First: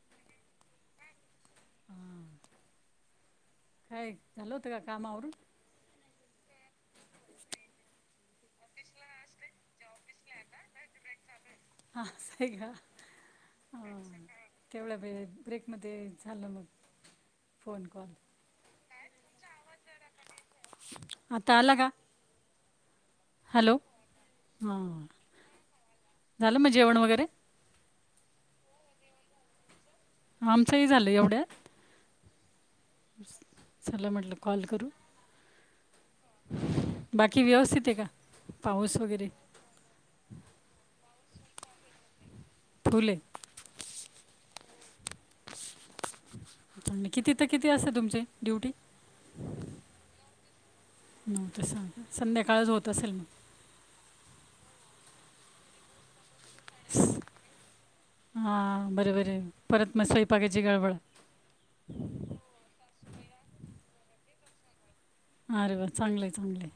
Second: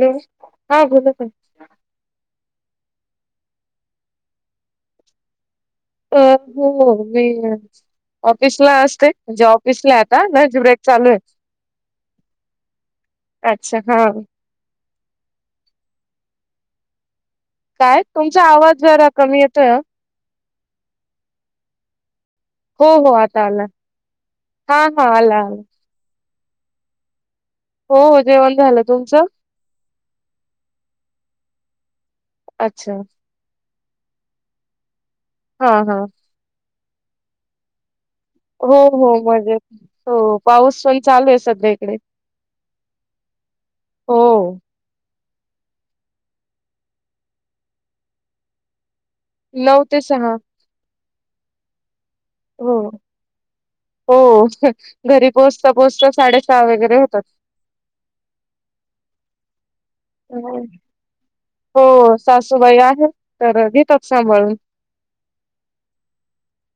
Hello हा बोल ना काय झालं होतं का कामावरून? अ हो मी ऑफिस ला असतें म्हणजे ऑफिसला आहे आता ना लंच ब्रेक चालू आहे. ह सर का [unintelligible] अच्छा हा. हां तेवढ्या ब्रेकमध्ये झालं मग फोन काय कॉल. तुमचा आवाज जरा कमी येतो. आता आला का? हो हो आता आला हॅलो हा हां हा आला आला झालं मग जेवण वगैरे? हो हो जेवण झालं तुमचं? आमचंही झालं एवढ्यात अच्छा. चला म्हटलं काल करू हा हा. बाकी व्यवस्थित आहे का? हो पाऊस हो वगैरे मजेत हो पाऊस पण चालू आहे सध्या इकडे फुल आहे. हो. किती ते किती असते तुमचे ड्युटी? नऊ ते सहा. हो तसं संध्याकाळच हो होत असेल म. हो घरी पोहचता पोहोचता साडे हा बरे बरे हो सासूबाई आहे तर घेतात सांभाळून. अरे वा चांगलं आहे चांगलं आहे,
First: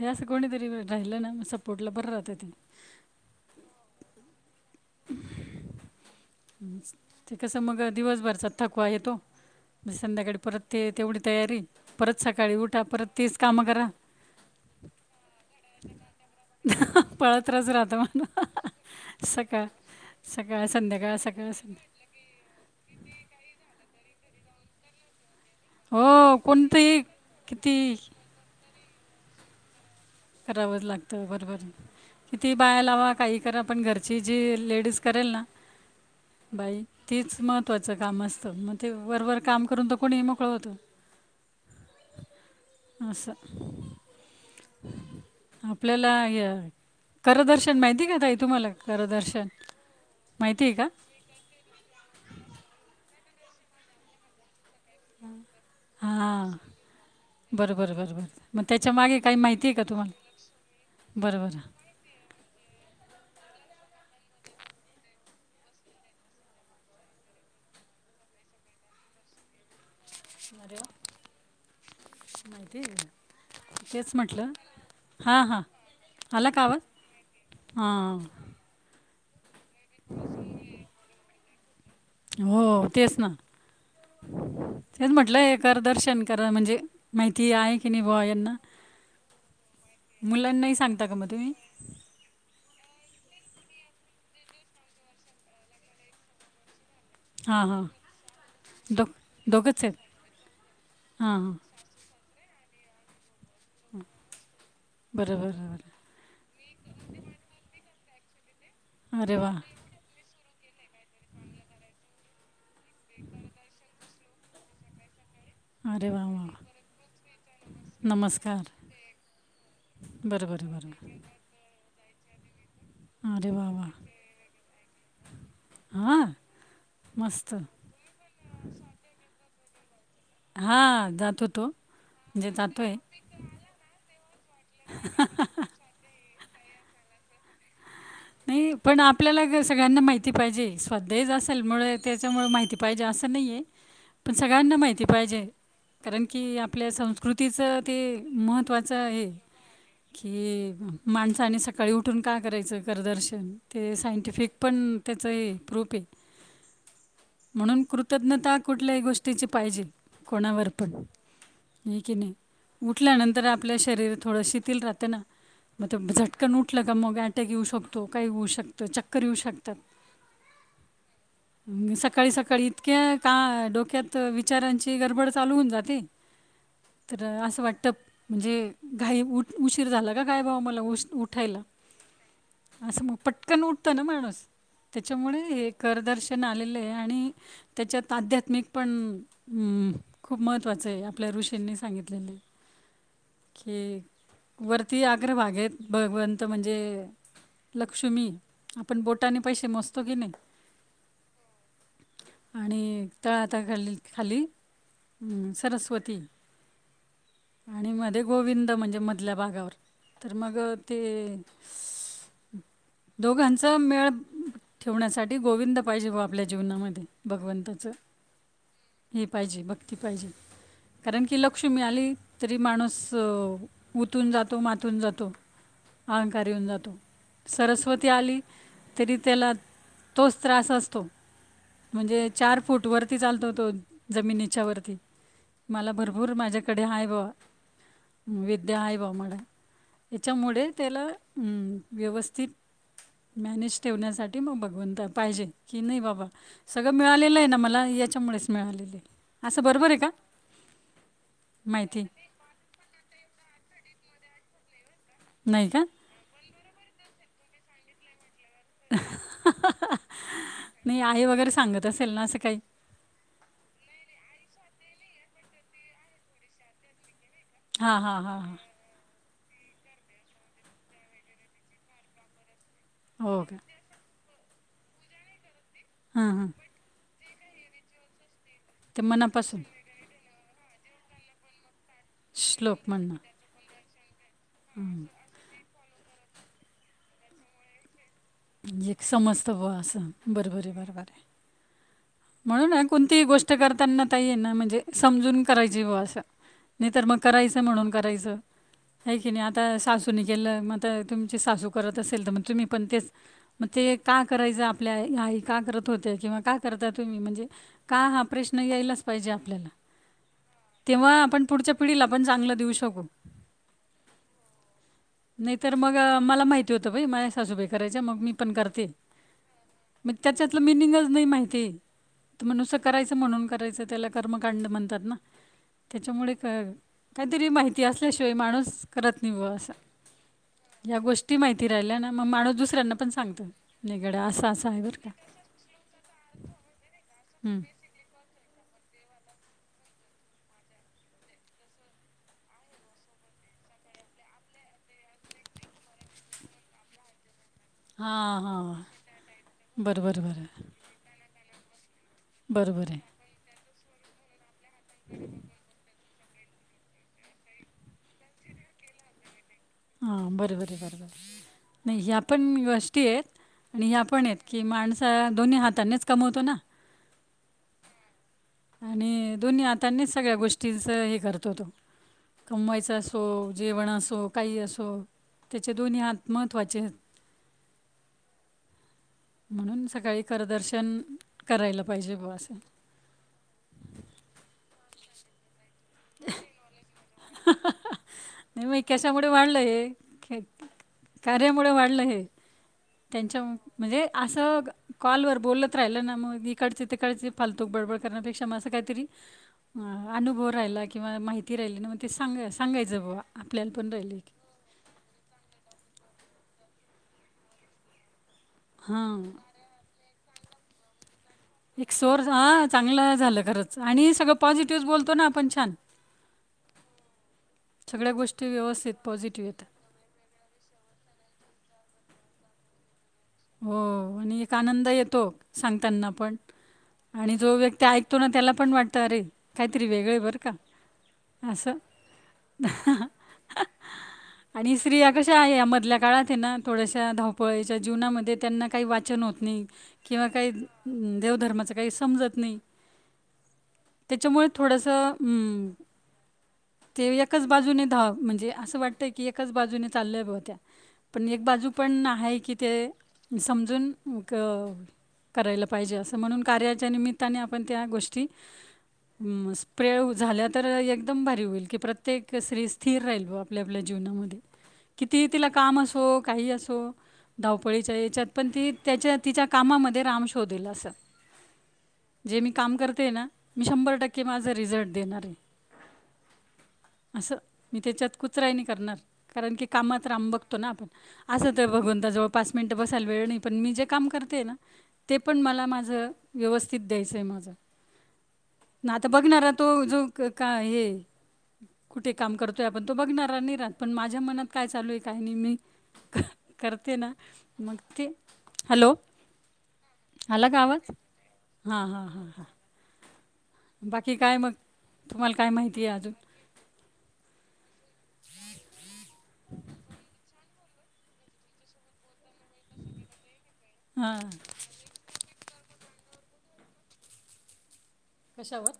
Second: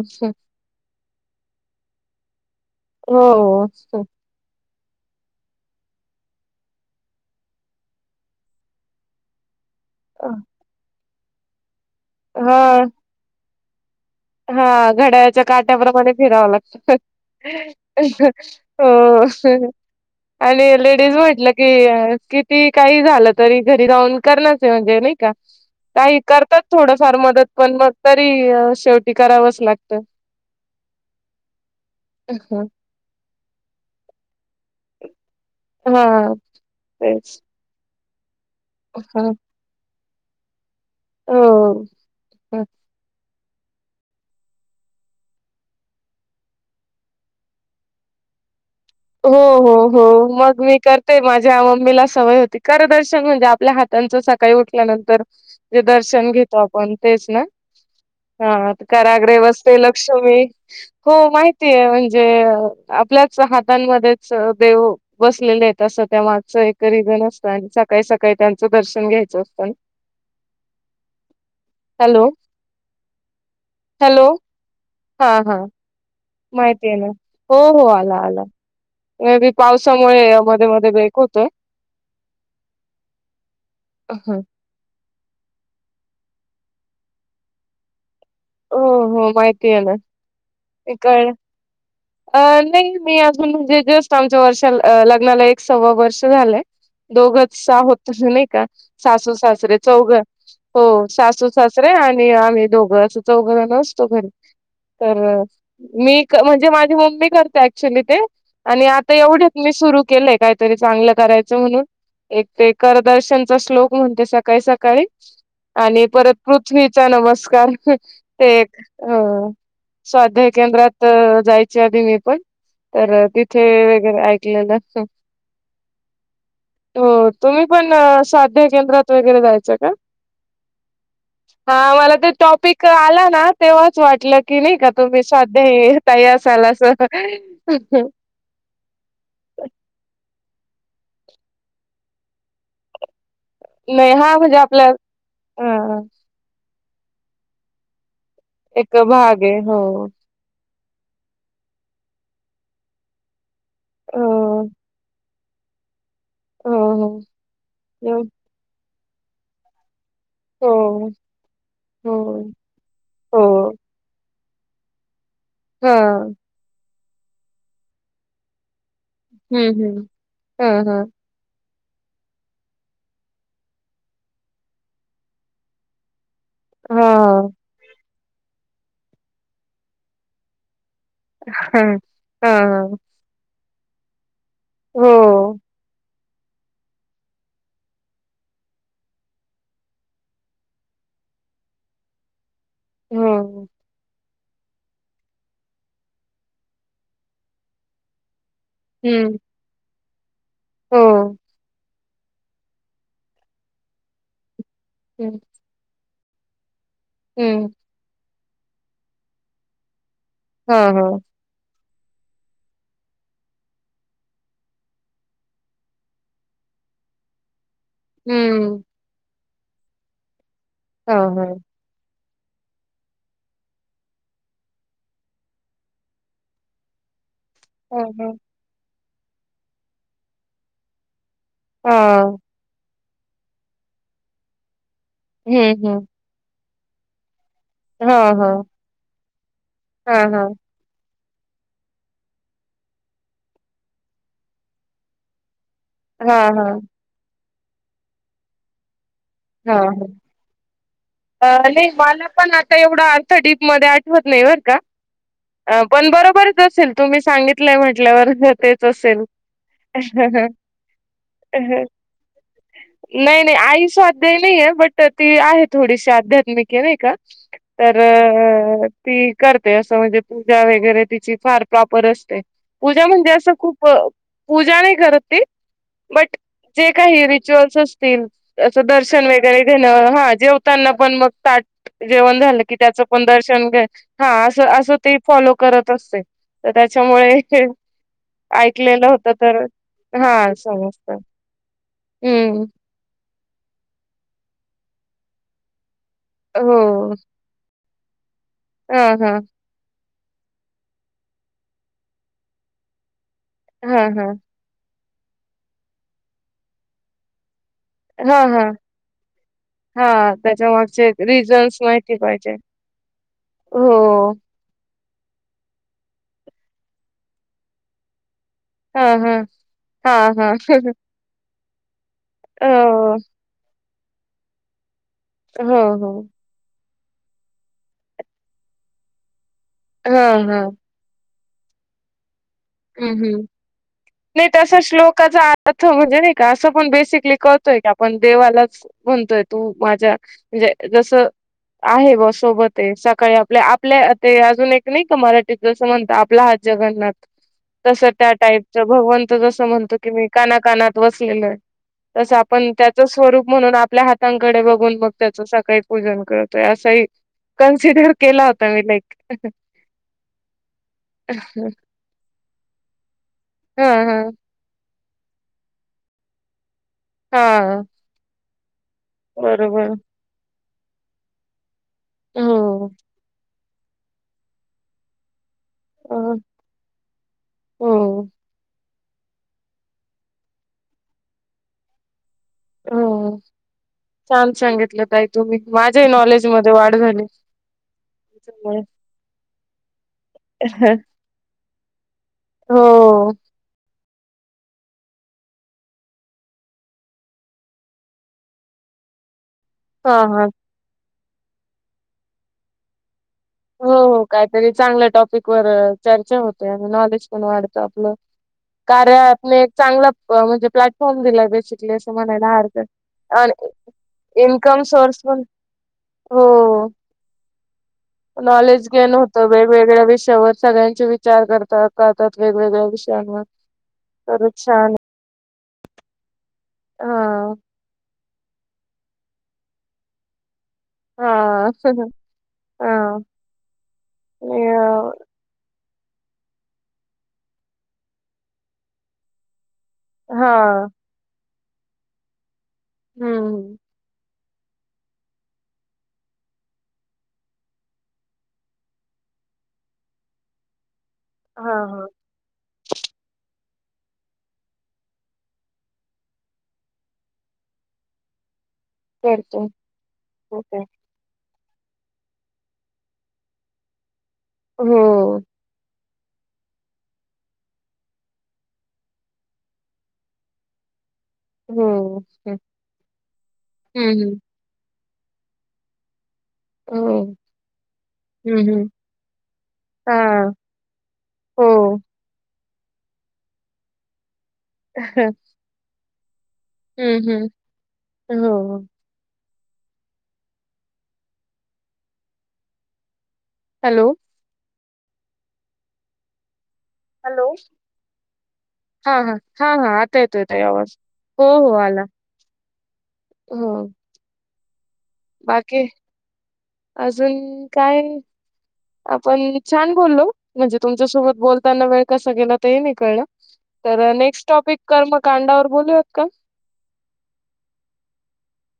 हे असं कोणीतरी राहिलं ना सपोर्ट ला बरं राहतं ते. हो असतं ते कसं मग दिवसभरचा थकवा येतो तो म्हणजे संध्याकाळी परत ते तेवढी तयारी परत सकाळी उठा हा परत तीच कामं करा. हा घड्याच्या काट्याप्रमाणे फिरावं लाग पळतच राहतं म्हणून हो सकाळ आणि सकाळ, लेडीज संध्याकाळ म्हटलं सकाळ संध्याकाळ की किती काही झालं तरी घरी जाऊन करण्याच म्हणजे नाही का काही हो करतात कोणतंही थोडफार मदत किती पण मग तरी शेवटी करावच लाग करावंच लागतं बरोबर किती बाया लावा काही करा पण घरची जी लेडीज करेल ना हा बाई तीच तेच महत्वाचं काम अस तं मग ते हा वरवर काम करून तर कोणी मोकळं होतो. हो. स आपल्याला हे हाय करदर्शन माहिती का ताई तुम्हाला? हो करदर्शन हो हो मग माहिती आहे मी का करते माझ्या मम्मीला सवय होती करदर्श [unintelligible] म्हणजे आपल्या हाताच सकाळी उठल्यानंतर जे दर्शन हां घेतो आपण तेच ना? बरं बरं बरं बरं मग हा त्याच्या मागे काही कराग्रय माहिती आहे वसते का तुम्हाला लक्ष्मी हो बरं बरं माहितीय म्हणजे अ आपल्याच हात हातांमध्येच देव बसलेले आहेत असं त्या मागचा एकरीगन असतं आणि सकाळी सकाळी त्यांचा दर्शन घ्यायचं असतं न. अरे वाह! तेच हॅलो म्हटलं हा हा. माहिती आहे ना हो हो आला आला. पावसामुळे मध्ये मध्ये ब्रेक होतोय. हो तेच ना. हो तेच म्हटलंय एकरदर्शन करा म्हणजे माहिती आहे की नाही बो या हो हो माहिती आहे ना मुलांनाही सांगता का मग इकडनं तुम्ही अ नाही मी म्हणजे जस्ट आमच्या वर्षाला अ लग्नाला एक सवा वर्ष झालंय. दोघच हां सा हां होत नाही का दो सासू सासरे दोघंच आहेत चौघं हो हां सासू हां सासरे आणि आम्ही दोघं अस. चौघं जण असतो घरी तर बरं बरं बरं मी क म्हणजे माझी मम्मी करते ऍक्च्युली ते आणि आता अरे वा एवढेत मी सुरू केलेय काय तरी चांगलं करायचं म्हणून एक ते करदर्शनचा श्लोक म्हणते सकाळी सकाळी आणि अरे वा परत वा वा. पृथ्वीचा नमस्कार. ते नमस्कार अ बरं स्वाध्याय बरं केंद्रात त बरं जायचे आदी मी पण तर अरे तिथे वा वा वगैरे ऐकलेला स हां हो मस्त तुम्ही पण साध्य केंद्रात वगैरे जायच का? हा जातो तो जे जातो. क आहे आला ना तेव्हाच वाटलं की नाही का तुम्ही साद्य हे तयार साला सह नाइ पण आपल्याला सगळ्यांना माहित पाहिजे स्वाध्याय असेलमुळे त्याच्यामुळे माहिती पाहिजे अस नाई ये नाही पण हा म्हणजे सगळ्यांना आपला माहिती पायजे अ कारण की आप आपल्या संस्कृतीचं ते एक महत्त्वाचं हे भाग आहे हो. की माणसाने सकाळी उठून का करायचं करदर्शन ते सायंटिफिक हो पण त्याचं हे प्रूफ हो म्हणून हो कृतज्ञता कुठल्याही गोष्टीची पाहिजे. कोणावर पण हो हे की नाही हो उठल्यानंतर आपल्या हो. शरीर थोडं शिथल राहतं ना म हा ते झटकन उठलं का मग अट्याक येऊ शकतो काही होऊ शकतं चक्क हम्म हम्म हा हा सकाळी सकाळी इतक्या का डोक्यात विचारांची गडबड चालू होऊन जाते. हा तर असं वाटत म्हणजे घाई उठ उशीर झाला का काय बाबा मला उशी हा हा. हा असं मग पटकन उठत ना माणूस हो त्याच्यामुळे हे करदर्श पण आलेले आहे आणि त्याच्यात आध्यात्मिक पण खूप हम्म महत्वाचं आहे आपल्या ऋषींनी सांगितलेलय. हम् वरती आग्रभागेत भगवंत म्हणजे लक्ष्मी आपण हम्म बोटाने पैसे मोजतो कि नय हो. आणि तळहाता खाली खाली हम्म सरस्वती हम्म आणि मध्ये गोविंद म्हणजे मधल्या भागावर तर मग हा ते हा. दोघांच मेळ ठेवण्यासाठी गोविंद पाहिजे बुआ आपल्या जीवनामध्ये भगवंताच हूं पाहिजे भक्ती पाहिजे कारण की हो. लक्ष्मी आली. तरी माणूस उतून जातो मातून जातो अहंकार येऊन जातो. सरस्वती हो. आली तरी त्याला तोच त्रास असतो. म्हणजे चार फूट वरती चालतो तो जमिनीच्या वरती हं, मला हं. भरपूर माझ्याकडे हा बाबा हो, हो. विद्या हाय बाबा मडा हां, हां. याच्यामुळे त्याला अम् व्यवस्थित मॅनेज ठेवण्यासाठी मग भगवंता पाहिजे. की नाही बाबा हां, हां. सगळं मिळालेलंय ना मला याच्यामुळेच मिळालेलेय. हा नाही माहिती मला पण आता एवढा अर्थ डीप मध्ये आ ठवत नाही बरं नाही का का पण बरोबरच असेल तुम्ही सांगितलंय म्हटल्यावर तेच असेल. नाही आई वगैरे सांगत असेल ना असं काही नाय नाय आई स्वाध्याय नाय. नाय बट ती आहे थोडीशी आध्यात्मिक ये नाही का तर हां हां हां हां ती करते असं म्हणजे पूजा वगैरे तिची फार प्रॉपर असते. पूजा म्हणजे हो असं का खूप अ पूजा नाही करत ती हां बट हां जे काही रिचुअल्स असतील. ते दर्शन वगैरे मनापासून घेणं हा जेवताना पण मग ताट जेवण झालं की श्लोक त्याच म्हणणं पण दर्शन घे हा अस अस ती फॉलो करत असते. त त्याच्यामुळे म्हणजे एक ऐकलेलं होत समजत तर बुआ अस हा बरबर ये बर बर समजत ये. हम्म म्हणून नं कोणतीही गोष्ट करताना ताई ये ना म्हणजे समजून करायची बुआ असं हो नाही तर मग करायच म्हणून करायचं हा हे की हा नाही आता सासू नी केल म आता तुमची सासू करत असेल तर म तुम्ही पण तेच म ते हा का हा करायचं आपल्या आई का करत होत्या किंवा का करता तुम्ही म्हणजे का हा प्रश्न यायलाच पाहिजे आपल्याला हा त्याच्या मागचे तेव्हा आपण पुढच्या रीजन्स पिढीला माहिती पण पाहिजे. चांगलं देऊ शकू हो नाही तर मग मला माहिती होतं बाई. माझ्या सासूबाई करायच्या मग मी पण करते. हा हा हा मग हा त्याच्यातलं मिनिंगच नाही माहिती. तर म्हणुसं करायचं हो म्हणून करायचं, त्याला कर्मकांड म्हणतात ना. हो हो त्याच्यामुळे क काहीतरी माहिती असल्याशिवाय माणूस करत नाही बवा असं. ह ह ती माहिती राहिल्या ना मग माणू हम्म हम्म नाही असं तसा आहे बरं का. श्लोकाचा अर्थ म्हणजे नाही का असं पण बेसिकली हं. करतोय की आपण देवालाच म्हणतोय तू माझ्या म्हणजे जस आहे बवा सोबत आहे. सकाळी आपल्या आपल्या ते अजून एक नाही का मराठीत जसं म्हणतात आपला हात जगन्नाथ. तस त्या हां, टाईपच हां. भगवंत जसं म्हणतो बरं, की बरं, मी बरं. कना कनात वसलेलो आहे. तस आपण बरोबर आहे. त्याच स्वरूप म्हणून आपल्या हातांकडे बघून मग त्याचं सकाळी पूजन करतोय असाही कन्सिडर केला होता मी लाईक हा बर बर बर बर नाही ह्या पण गोष्टी आहेत. आणि हा ह्या हा पण आहेत की माणस दोन्ही हातानेच कमवतो ना. हा आणि दोन्ही बरोबर हातांनीच सगळ्या गोष्टींच हे करतो तो हो कमवायचा असो जेवण असो. काही असो. त्याचे दोन्ही हात महत्त्वाचे. हो म्हणून सकाळी करदर्शन करायला पाहिजे बुवा असं. हो छान सांगितलं ताई तुम्ही. माझ्याही नॉलेज मध्ये वाढ झाली. नाही म तुमच्यामुळे. कशामुळे वाढलं हे कार्यामुळे वाढलं हे. हो त्यांच्या मु म्हणजे असं कॉलवर बोलत राहिलं ना, मग इकडचे तिकडचे फालतूक बडबड करण्यापेक्षा मग असं काहीतरी अ हा हा अनुभव राहिला किंवा माहिती राहिली ना मग ते सांग सांगायचं बुवा. आपल्याला पण हो राहिली हो काहीतरी चांगल्या टॉपिक वर चर्चा होते, आणि नॉलेज पण वाढत आपलं. कार्या हां आपले चांगलं म्हणजे प्लॅटफॉर्म दिलाय एक बेसिकली अस सोर्स म्हणायला हां चांगलं हरकत झालं आणि खरंच सगळं इनकम पॉझिटिव्ह बोलतो सोर्स ना पण हो सगळ नॉलेज गेन होत वेगवेगळ्या विषयावर सगळ्यांचे विचार करत करतात वेगवेगळ्या विषया हो आणि एक आनंद येतो. सांगताना पण आणि हा जो व्यक्ती ऐकतो ना त्याला पण वाट अरे काहीतरी वेगळे आहे बरं का. हा असं असना हा आणि स्त्रिया कशा आहे या मधल्या काळात ये ना थोड्याश्या धावपळीच्या जीवनामध्ये त्यांना काही वाचन होत नाही. किंवा काही हा देवधर्माचं काही समजत नाही. हम्म हम्म त्याच्यामुळे थोडासं ते एकाच बाजूने धाव, म्हणजे असं वाटतंय की एकाच बाजूने चालल्या बवा त्या. पण एक बाजू हा हा पण आहे की ते समजून करायला पाहिजे. असं म्हणून कार्याच्या निमित्ताने आपण त्या गोष्टी करतो स्प्रे झाल्या तर ओके. एकदम भारी होईल की प्रत्येक स्त्री स्थिर राहील बवा आपल्या आपल्या जीवनामध्ये. कितीही हो तिला काम असो काही असो धावपळीच्या याच्यात पण ती त्याच्या तिच्या कामामध्ये राम शोधेल असं. हो जे मी हम्म काम करते ना मी शंभर टक्के हम्म माझ रिझल्ट देणार. ह हो असं मी त्याच्यात कुचराय हम्म नाही हम्म करणार कारण की कामात रा हा आम बघतो ना आपण असं त हो बघ जवळ पाच मिनिट बसायला वेळ नाही पण मी जे काम करते ना ते पण मला माझ व्यवस्थित द्यायचंय हम्म हम्म माझं हो आता बघनारत तो जो काय हे कुठे काम करतोय आपण तो बघणार राह पण हॅलो माझ्या मनात काय चालूये काही नाही मी करते ना. हॅलो मग ते हॅलो हा हा हा हा आता येतो आला का येतोय आवाज? हो हो हा आला हा हा हा. हो बाकी काय मग? तुम्हाला काय बाकी माहिती आहे अजून अजून, काय आपण छान बोलो म्हणजे तुमच्यासोबत बोलताना वेळ कस गेला तेही नाही कळलं, तर हां नेक्स्ट टॉपिक कर्म काडावर बोलूयात का? कशावर?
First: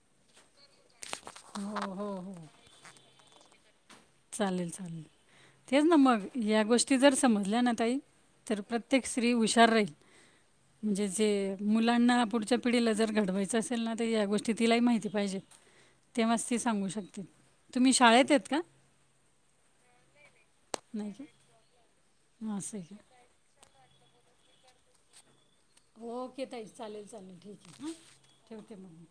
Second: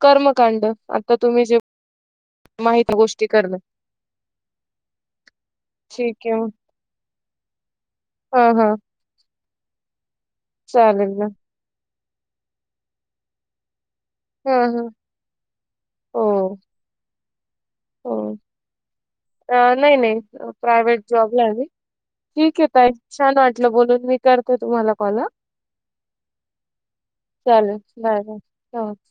कर्मकांड आता तुम्ही जे हो हो हो माहिती गोष्टी करल, चालेल चालेल. तेच ना मग ठीक आहे या गोष्टी जर समजल्या ना ताई हा तर हा प्रत्येक स्त्री हुश राहील म्हणजे चालेल ना जे मुलांना पुढच्या पिढीला जर घडवायचं असेल ना? त ह्या गोष्टी हां, तिलाही हां. माहिती पाहिजे तेव्हाच ती हो, सांगू शकते. तुम्ही हो. शाळेतेत का? अ नाही नाही प्रायवहेट नाही जॉब लाय मी का? ठीके असं आहे ताई का? छान वाटलं बोलून. मी करते तुम्हाला कॉल अ. ओके ताई चालेल चालेल ठीके हां बाय, बाय. ठेवते हो. मग.